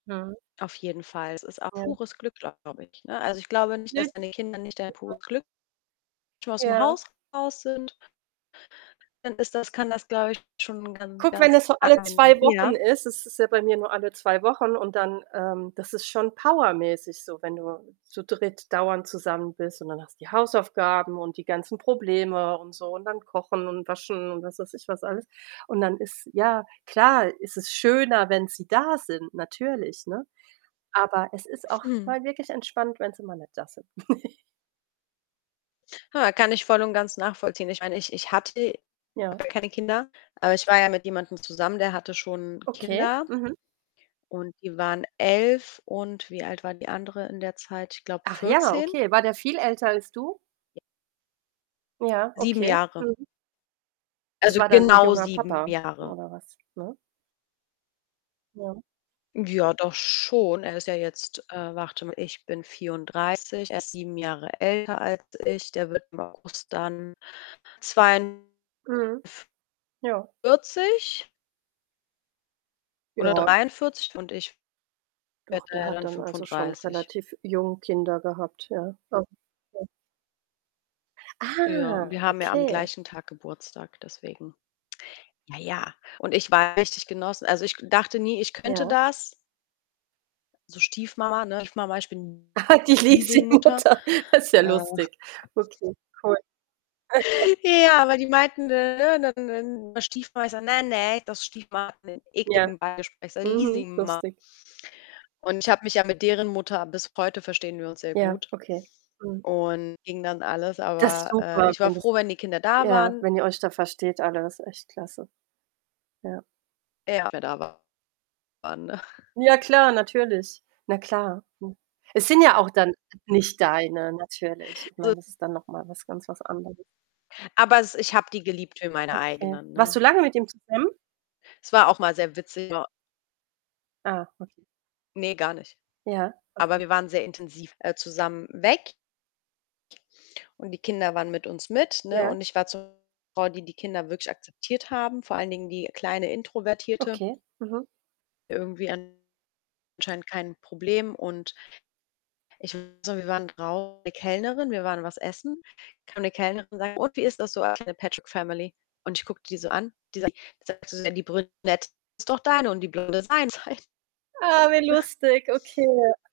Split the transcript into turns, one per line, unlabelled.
Ja.
Auf jeden Fall. Es ist auch
Ja.
pures Glück, glaube ich, ne? Also, ich glaube nicht, dass wenn die Kinder nicht dein
[unintelligible]
pures Glück schon aus'm
Ja.
Haus raus sind dann ist das kann das, glaube ich, schon ganz
Guck, wenn
ganz
das so alle
angenehm
2 Wochen
ja.
ist es ist ja bei mir nur alle 2 Wochen und dann ähm, das ist schon powermäßig so, wenn du zu dritt dauernd zusammen bist, und dann hast du die Hausaufgaben und die ganzen Probleme und so und dann Kochen und Waschen und, was weiß ich, was alles. Und dann ist ja, klar ist es schöner, wenn sie da sind, natürlich, ne? Aber es ist auch
Mhm.
mal wirklich entspannt, wenn sie mal nicht da sind.
Hör mal, kann ich voll und ganz nachvollziehen. Ich meine, ich ich hatte
Ja.
keine Kinder, aber ich war ja mit jemandem zusammen, der hatte schon
Okay.
Kinder,
Mhm.
und die waren 11 und wie alt war die andere in der Zeit? Ich glaube,
Ach ja,
14
okay. War der viel älter als du? Ja,
7
okay.
Jahre.
Mhm. Das
Also,
war dann 'n
genau
junger
7
Papa
Jahre.
oder was, ne? Ja.
Ja, doch schon. Er ist ja jetzt, äh, warte mal, ich bin 34, er ist 7 Jahre älter als ich. Der wird im August dann
Mhm. Ja.
42 oder
Ja.
43, und ich werde
Doch, der
ja
hat
dann
dann also schon
35.
relativ jung Kinder gehabt, ja. Aha, ja.
Ja, und wir
Ah,
haben ja am
okay.
gleichen Tag Geburtstag, deswegen. Ja, ja. Und ich war richtig genossen. Also, ich dachte nie, ich könnte
Ja.
das. So Stiefmama, ne?, [unintelligible] ich bin
Ah, die
Leasing-Mutter.
Leasing-Mutter. Das ist ja
Äh
lustig. Okay, cool.
Ja, aber die meinten dann [unintelligible] Stiefmama. Ich sage: „Ne, ne, das Stiefmama hat 'nen
Ja,
ekligen Beigeschmack“, ich sage
mhm,
„Leasing-Mama.“
lustig.
Und ich habe mich ja mit deren Mutter bis heute verstehen wir uns sehr
Ja,
gut.
okay. Mhm.
Und ging dann alles,
Das ist
aber, äh,
super,
ich war
wenn das
froh, wenn die Kinder da
ja,
waren.
wenn ihr euch da versteht alle, das ist echt klasse. Ja.
Ja, [unintelligible] waren.
Ja, klar, natürlich. Na klar, hm. Es sind ja auch dann nicht deine, natürlich. Ich
[unintelligible]
meine, das ist dann noch mal was ganz was anderes.
Aber es ich habe die geliebt wie meine
Okay.
eigenen,
Warst
ne?
du lange mit ihm zusammen?
Es war auch mal sehr witzig [unintelligible]
Ah, okay.
Ne, gar nicht.
Ja,
Aber
okay.
wir waren sehr intensiv, äh, zusammen weg. Und die Kinder waren mit uns mit, ne?
Ja.
Und ich war zu [unintelligible] Frau, die die Kinder wirklich akzeptiert haben, vor allen Dingen die kleine Introvertierte.
Okay, mhm.
Irgendwie anscheinend kein Problem. Und ich so wir waren [unintelligible] Kellnerin, wir waren was essen. Kam 'ne Kellnerin und sagt: „Und, wie ist das so als 'ne Patchwork-Family?“ Und ich gucke die so an. Die sagt sagt sie so: „Ja, die Brünette ist doch deine und die Blonde seins“ halt.
Ah, wie lustig, okay.